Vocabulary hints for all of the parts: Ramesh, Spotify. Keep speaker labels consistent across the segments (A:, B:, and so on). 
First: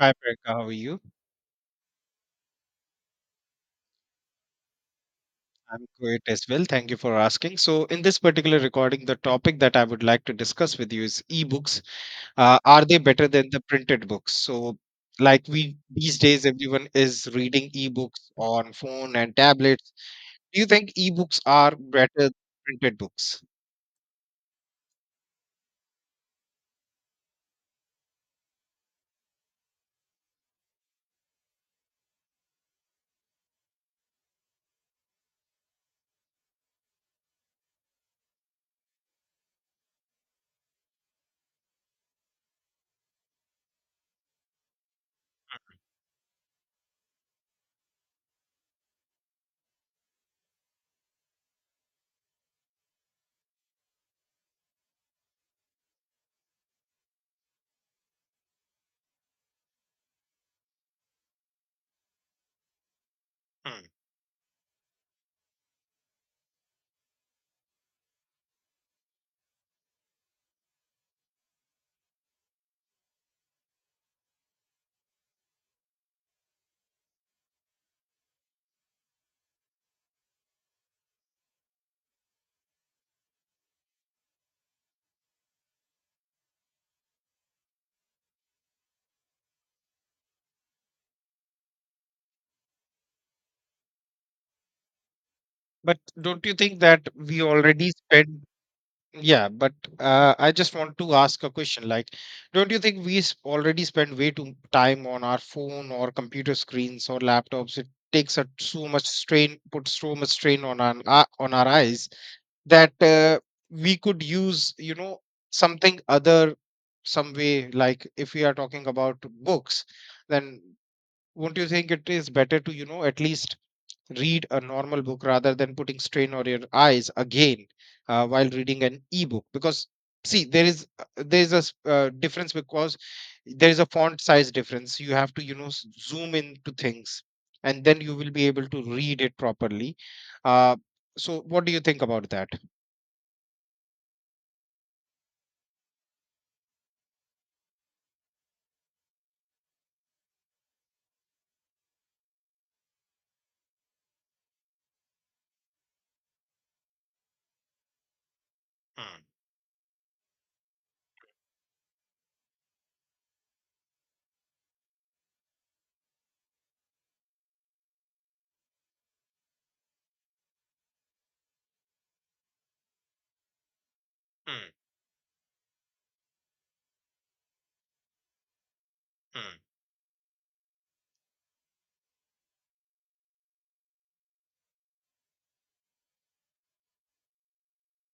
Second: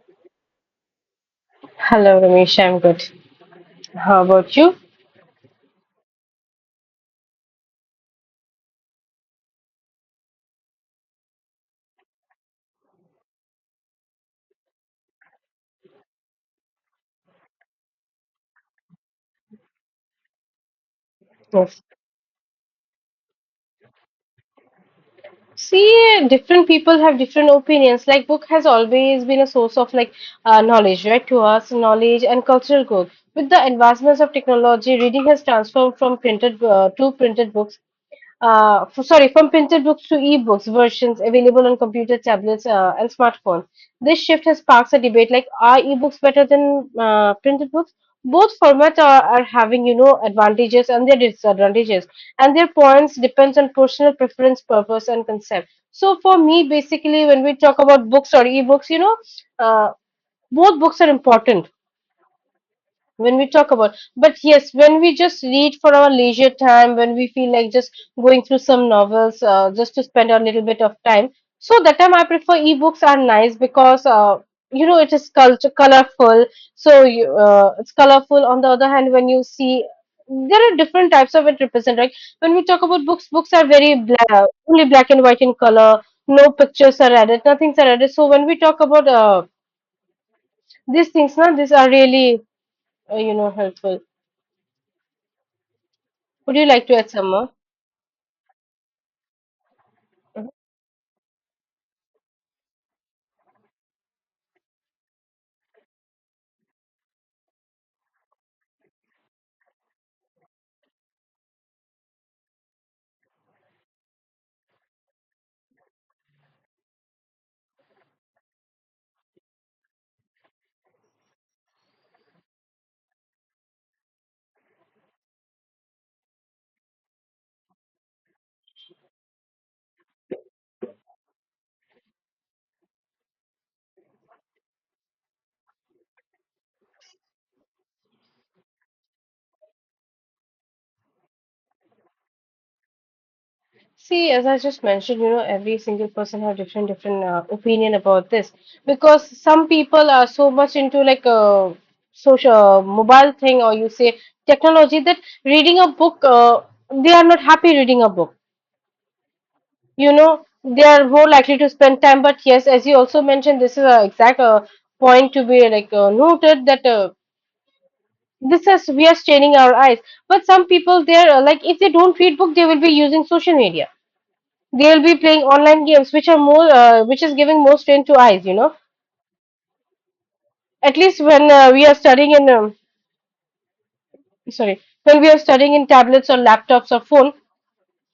A: Hi, Priyanka. How are you?
B: Hello, Ramesh. I'm good. How about you?
A: I'm great as well. Thank you for asking. So, in this particular recording, the topic that I would like to discuss with you is ebooks. Are they better than the printed books? So, like we these days, everyone is reading ebooks on phone and tablets. Do you think ebooks are
B: Yes.
A: better than printed books?
B: See, different people have different opinions. Like, book has always been a source of knowledge, right? To us, knowledge and cultural growth. With the advancements of technology, reading has transformed from printed books, from printed books to ebooks versions available on computer, tablets, and smartphones. This shift has sparked a debate like, are ebooks better than printed books? Both formats are having, you know, advantages and their disadvantages, and their points depends on personal preference, purpose, and concept. So for me, basically, when we talk about books or ebooks, uh, both books are important when we talk
A: Hmm.
B: about, but yes, when we just read for our leisure time, when we feel like just going through some novels, just to spend a little bit of time, so that time I prefer ebooks are nice because you know, it is culture colorful. So you, it's colorful. On the other hand, when you see there are different types of it represent, like when we talk about books, are very black, only black and white in color, no pictures are added, nothing's are added. So when we talk about these things now, these are really you know, helpful.
A: But don't you
B: Would you
A: think
B: like to
A: that
B: add some
A: we
B: more?
A: already spend— Yeah, but I just want to ask a question. Like, don't you think already spend way too time on our phone or computer screens or laptops? It takes a so much strain, puts so much strain on our eyes that we could use, you know, something other, some way. Like, if we are talking about books, then won't you think it is better to, you know, at least read a normal book rather than putting strain on your eyes again while reading an ebook? Because see, there is a difference, because there is a font size difference. You have to, you know, zoom into things, and then you will be able to read it properly. uh, so what do you think about that?
B: See, as I just mentioned, you know, every single person have different opinion about this, because some people are so much into like a social mobile thing, or you say technology, that reading a book, they are not happy reading a book.
A: Mm,
B: You know, they are more likely to spend time. But yes, as you also mentioned, this is an exact point to be like noted that this is, we are straining our eyes. But some people, they are like if they don't read book, they will be using social media,
A: mm,
B: they'll be playing online games, which are more which is giving more strain to eyes, you know. At least when we are studying in sorry when we are studying in tablets or laptops or phone,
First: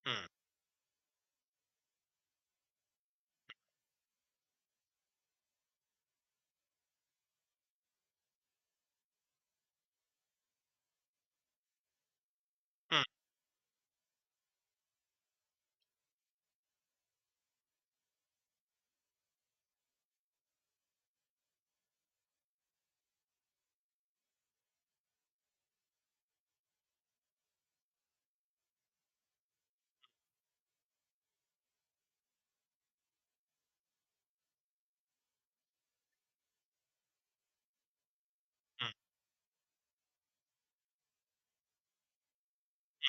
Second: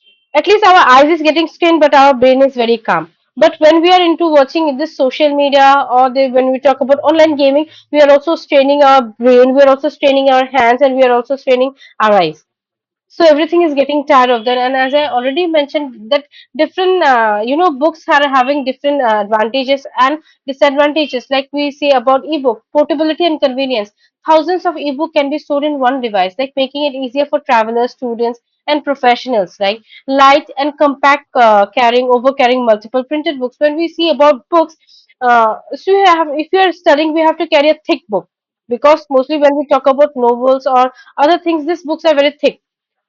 A: mm,
B: at least our eyes is getting strained, but our brain is very calm. But when we are into watching this social media, or when we talk about online gaming, we are also straining our brain, we are also straining our hands, and we are also straining our eyes.
A: mm, mm,
B: So everything is getting tired of that. And as I already mentioned that different, you know, books are having different advantages and disadvantages. Like we see about ebook portability and convenience: thousands of ebook can be stored in one device, like making it easier for travelers, students, and professionals. Like light and compact, carrying multiple printed books. When we see about books, so you have, if you are studying, we have to carry a thick book, because mostly when we talk about novels or other things, these books are very thick.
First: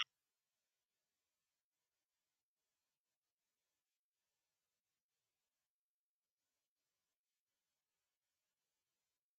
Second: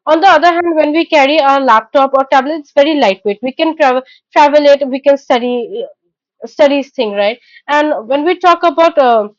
B: On the other hand, when we carry our laptop or tablet, it's very lightweight. We can travel it. We can study thing, right? And when we talk about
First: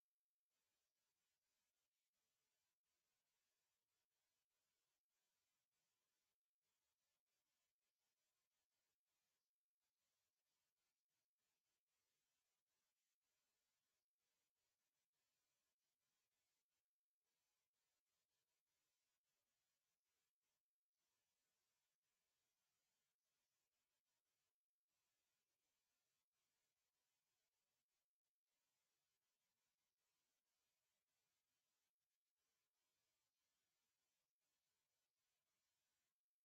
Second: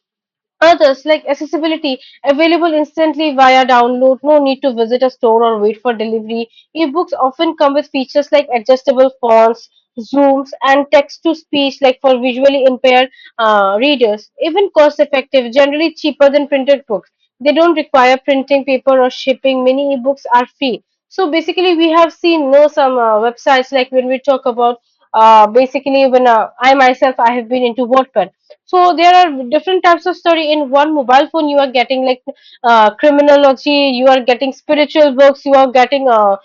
B: others, like accessibility, available instantly via download, no need to visit a store or wait for delivery. Ebooks often come with features like adjustable fonts, zooms, and text to speech, like for visually impaired readers. Even cost effective, generally cheaper than printed books. They don't require printing paper or shipping. Many ebooks are free. So basically, we have seen no some websites. Like when we talk about, basically when I myself, I have been into WordPad. So there are different types of study in one mobile phone. You are getting like criminology, you are getting spiritual books, you are getting uh,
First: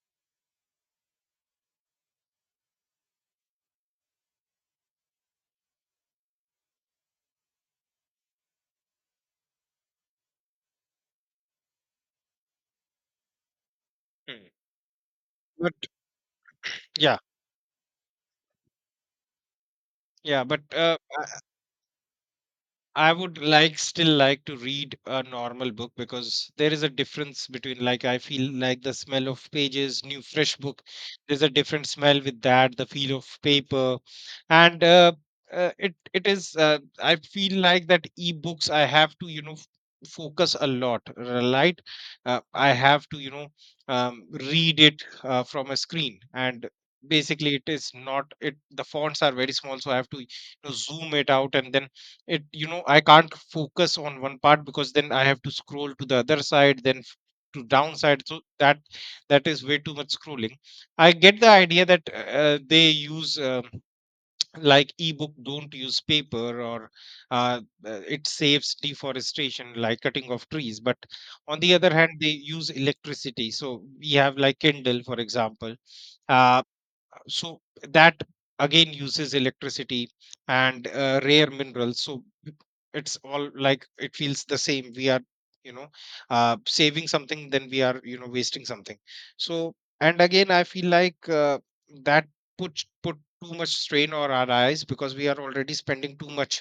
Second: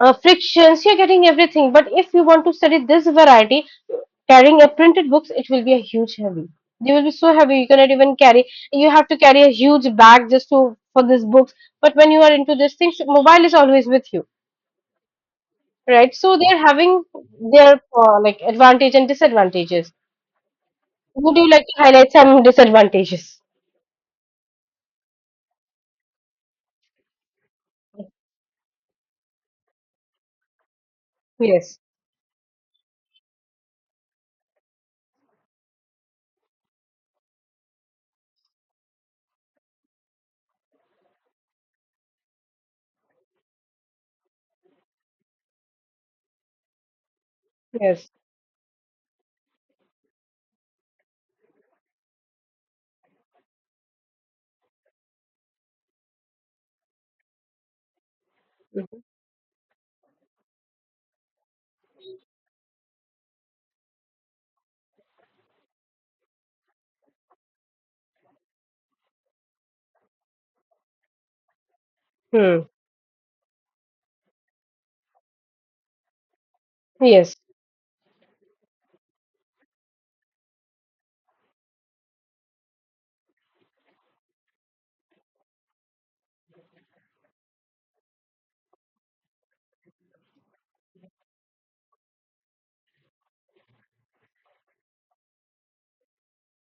B: uh, frictions, you're getting everything. But if you want to study this variety, carrying a printed books, it will be a huge heavy, they will be so heavy, you cannot even carry, you have to carry a huge bag just to, for these books. But when you are into these things, mobile is always with you,
A: mm, mm. but
B: right? So they're having
A: yeah
B: their like advantage and disadvantages.
A: yeah but
B: Would you like to highlight some
A: I would
B: disadvantages?
A: like still like to read a normal book, because there is a difference. Between like, I feel like the smell of pages, new fresh book, there's a
B: Yes.
A: different smell with that, the feel of paper, and it it is— I feel like that e-books, I have to, you know, focus a lot, right? I have to, you know, read it from a screen, and basically it is
B: Yes.
A: not it the fonts are very small, so I have to, you know, zoom it out, and then, it you know, I can't focus on one part, because then I have to scroll to the other side, then to downside. So that, that is way too much scrolling. I get the idea that they use, like, ebook don't use paper, or uh, it saves deforestation, like cutting of trees. But on the other hand, they
B: Mhm.
A: use electricity. So we have, like, Kindle for example. uh,
B: Yes.
A: so that again uses electricity, and rare minerals. So it's all like, it feels the same. We are, you know, saving something, then we are, you know, wasting something. So, and again, I feel like that put too much strain on our eyes, because we are already spending too much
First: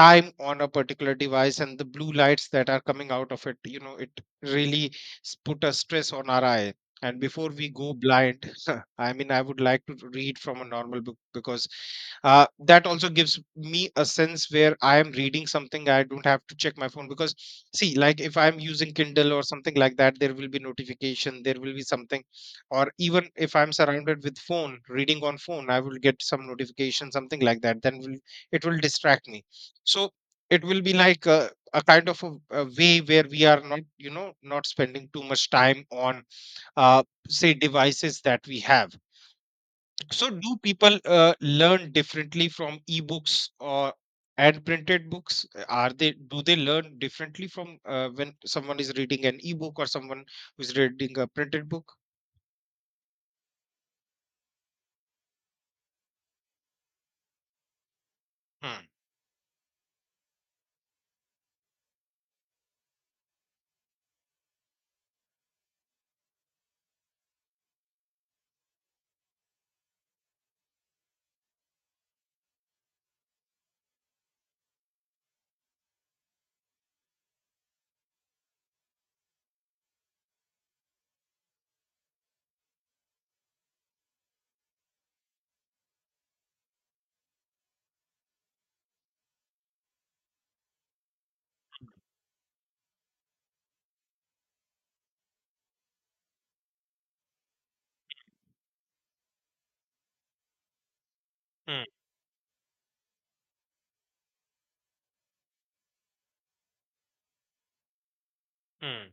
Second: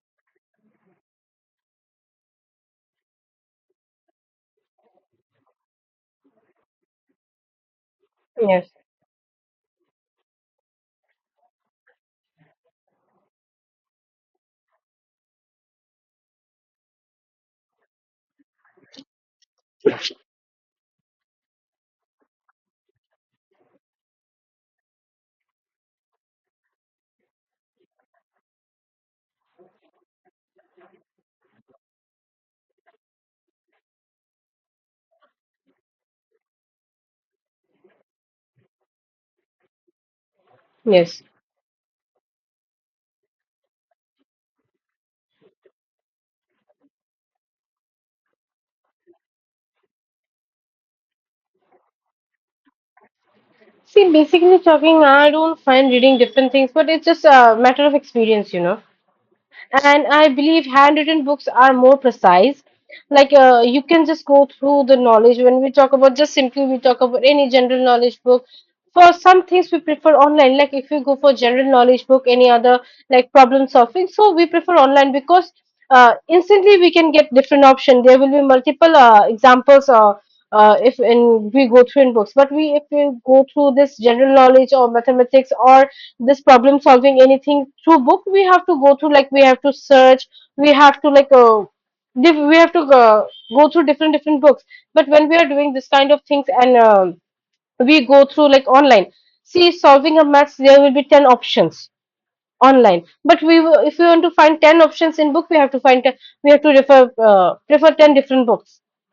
A: time on a particular device, and the blue lights that are coming out of it, you know, it really put a stress on our eyes. And before we go blind,
B: Yes.
A: I mean, I would like to read from a normal book, because that also gives me a sense where I am reading something. I don't have to check my phone. Because see, like, if I'm using Kindle or something like that, there will be notification, there will be something, or even if I'm surrounded with phone, reading on phone, I will get some notification, something like that. Then will, it will distract me. So it will be like a kind of a way where we are not, you know, not spending too much time on uh, say devices that we have. So do people
B: Yes.
A: learn differently from ebooks or and printed books? Are they— do they learn differently from, when someone is reading an ebook or someone who's reading a printed book?
B: See, basically talking, I don't find reading different things, but it's just a matter of experience, you know.
A: Mm,
B: And I believe handwritten books are more precise. Like you can just go through the knowledge. When we talk about, just simply we talk about any general knowledge book. For some things we prefer online. Like if you go for general knowledge book, any other like problem solving, so we prefer online, because instantly we can get different option. There will be multiple examples. If in we go through in books, but we, if we go through this general knowledge or mathematics or this problem solving anything through book, we have to go through, like we have to search, we have to we have to go through different books. But when we are doing this kind of things, and we go through like online, see solving a maths, there will be 10
A: mm,
B: options online. But we will- if we want to find 10 options in book, we have to find 10, we have to refer, prefer 10 different books.
A: mm.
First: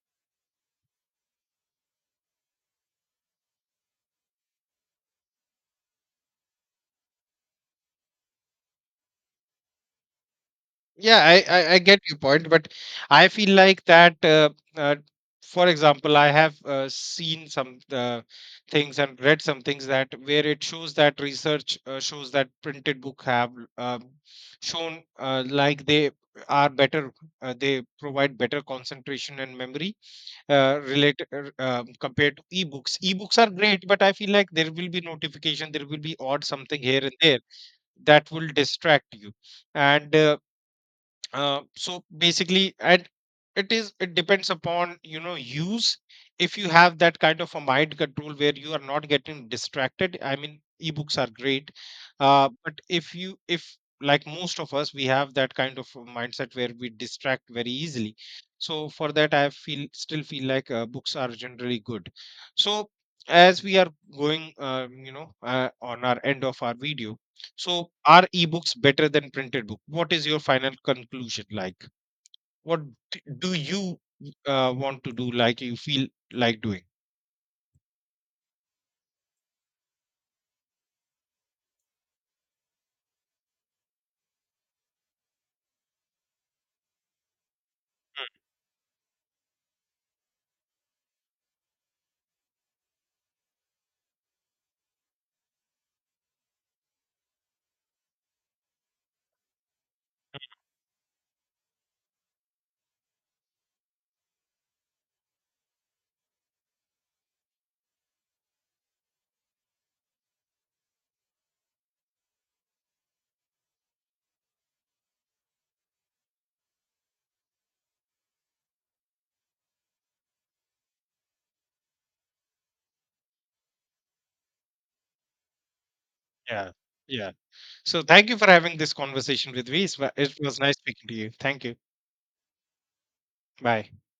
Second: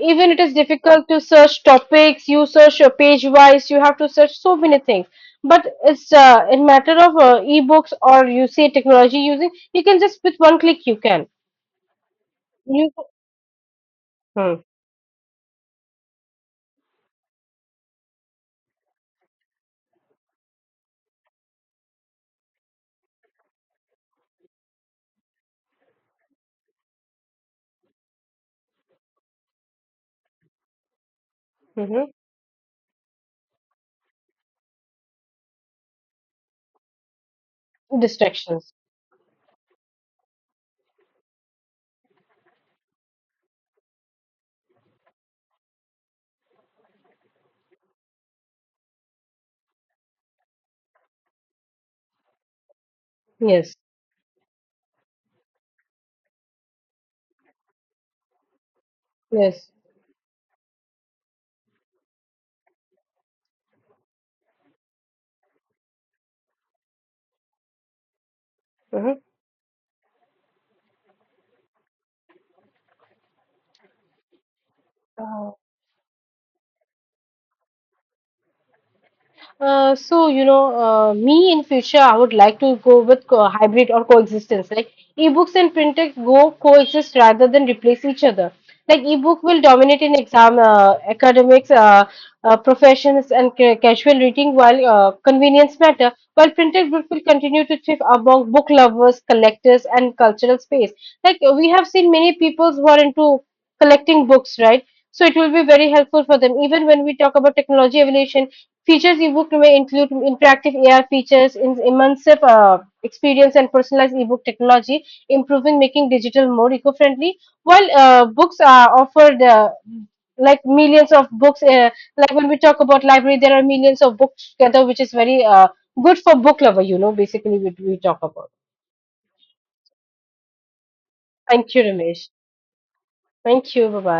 B: Even it is difficult to search topics, you search page wise, you have to search so many things. But it's in matter of ebooks or you say technology using, you can just with one click you
A: Yeah,
B: can.
A: I get your point, but
B: You.
A: I feel like that.
B: Hmm.
A: Uh, for example, I have seen some things and read some things that, where it shows that research shows that printed book have shown like, they are better. They provide better concentration and memory related,
B: Hmm.
A: compared to ebooks. Ebooks are great, but I feel like there will be notification, there will be odd something here and there that will
B: Distractions.
A: distract you. And. So basically, at it is— it depends upon, you know, use. If you have that kind of a mind control where you are not getting distracted, I mean, ebooks are great. But if you,
B: Yes.
A: if, like most of us, we have that kind of a mindset where we distract very easily. So for that, I
B: Yes.
A: feel still feel like books are generally good. So, as we are going, you know, on our end of our video, so, are ebooks better
B: Hmm.
A: than printed book? What is your final conclusion, like? What do you want to do, like you feel like doing?
B: Me in future, I would like to go with hybrid or coexistence. Like ebooks and print text go coexist rather than replace each other. Like ebook will dominate in exam, academics, professions, and casual reading, while convenience matter. While printed book will continue to thrive among book lovers, collectors, and cultural space. Like we have seen many people who are into collecting books, right? So it will be very helpful for them. Even when we talk about technology evolution, features eBook may include interactive AI features, immersive experience, and personalized eBook technology, improving, making digital more eco-friendly. While books are offered, like millions of books, like when we talk about library, there are millions of books together, which is very good for book
A: Yeah.
B: lover. You know,
A: Yeah.
B: basically, we
A: So
B: talk
A: thank you for
B: about.
A: having this conversation with me. It was nice speaking to you. Thank
B: Thank
A: you.
B: you, Ramesh. Thank you.
A: Bye.
B: Bye bye.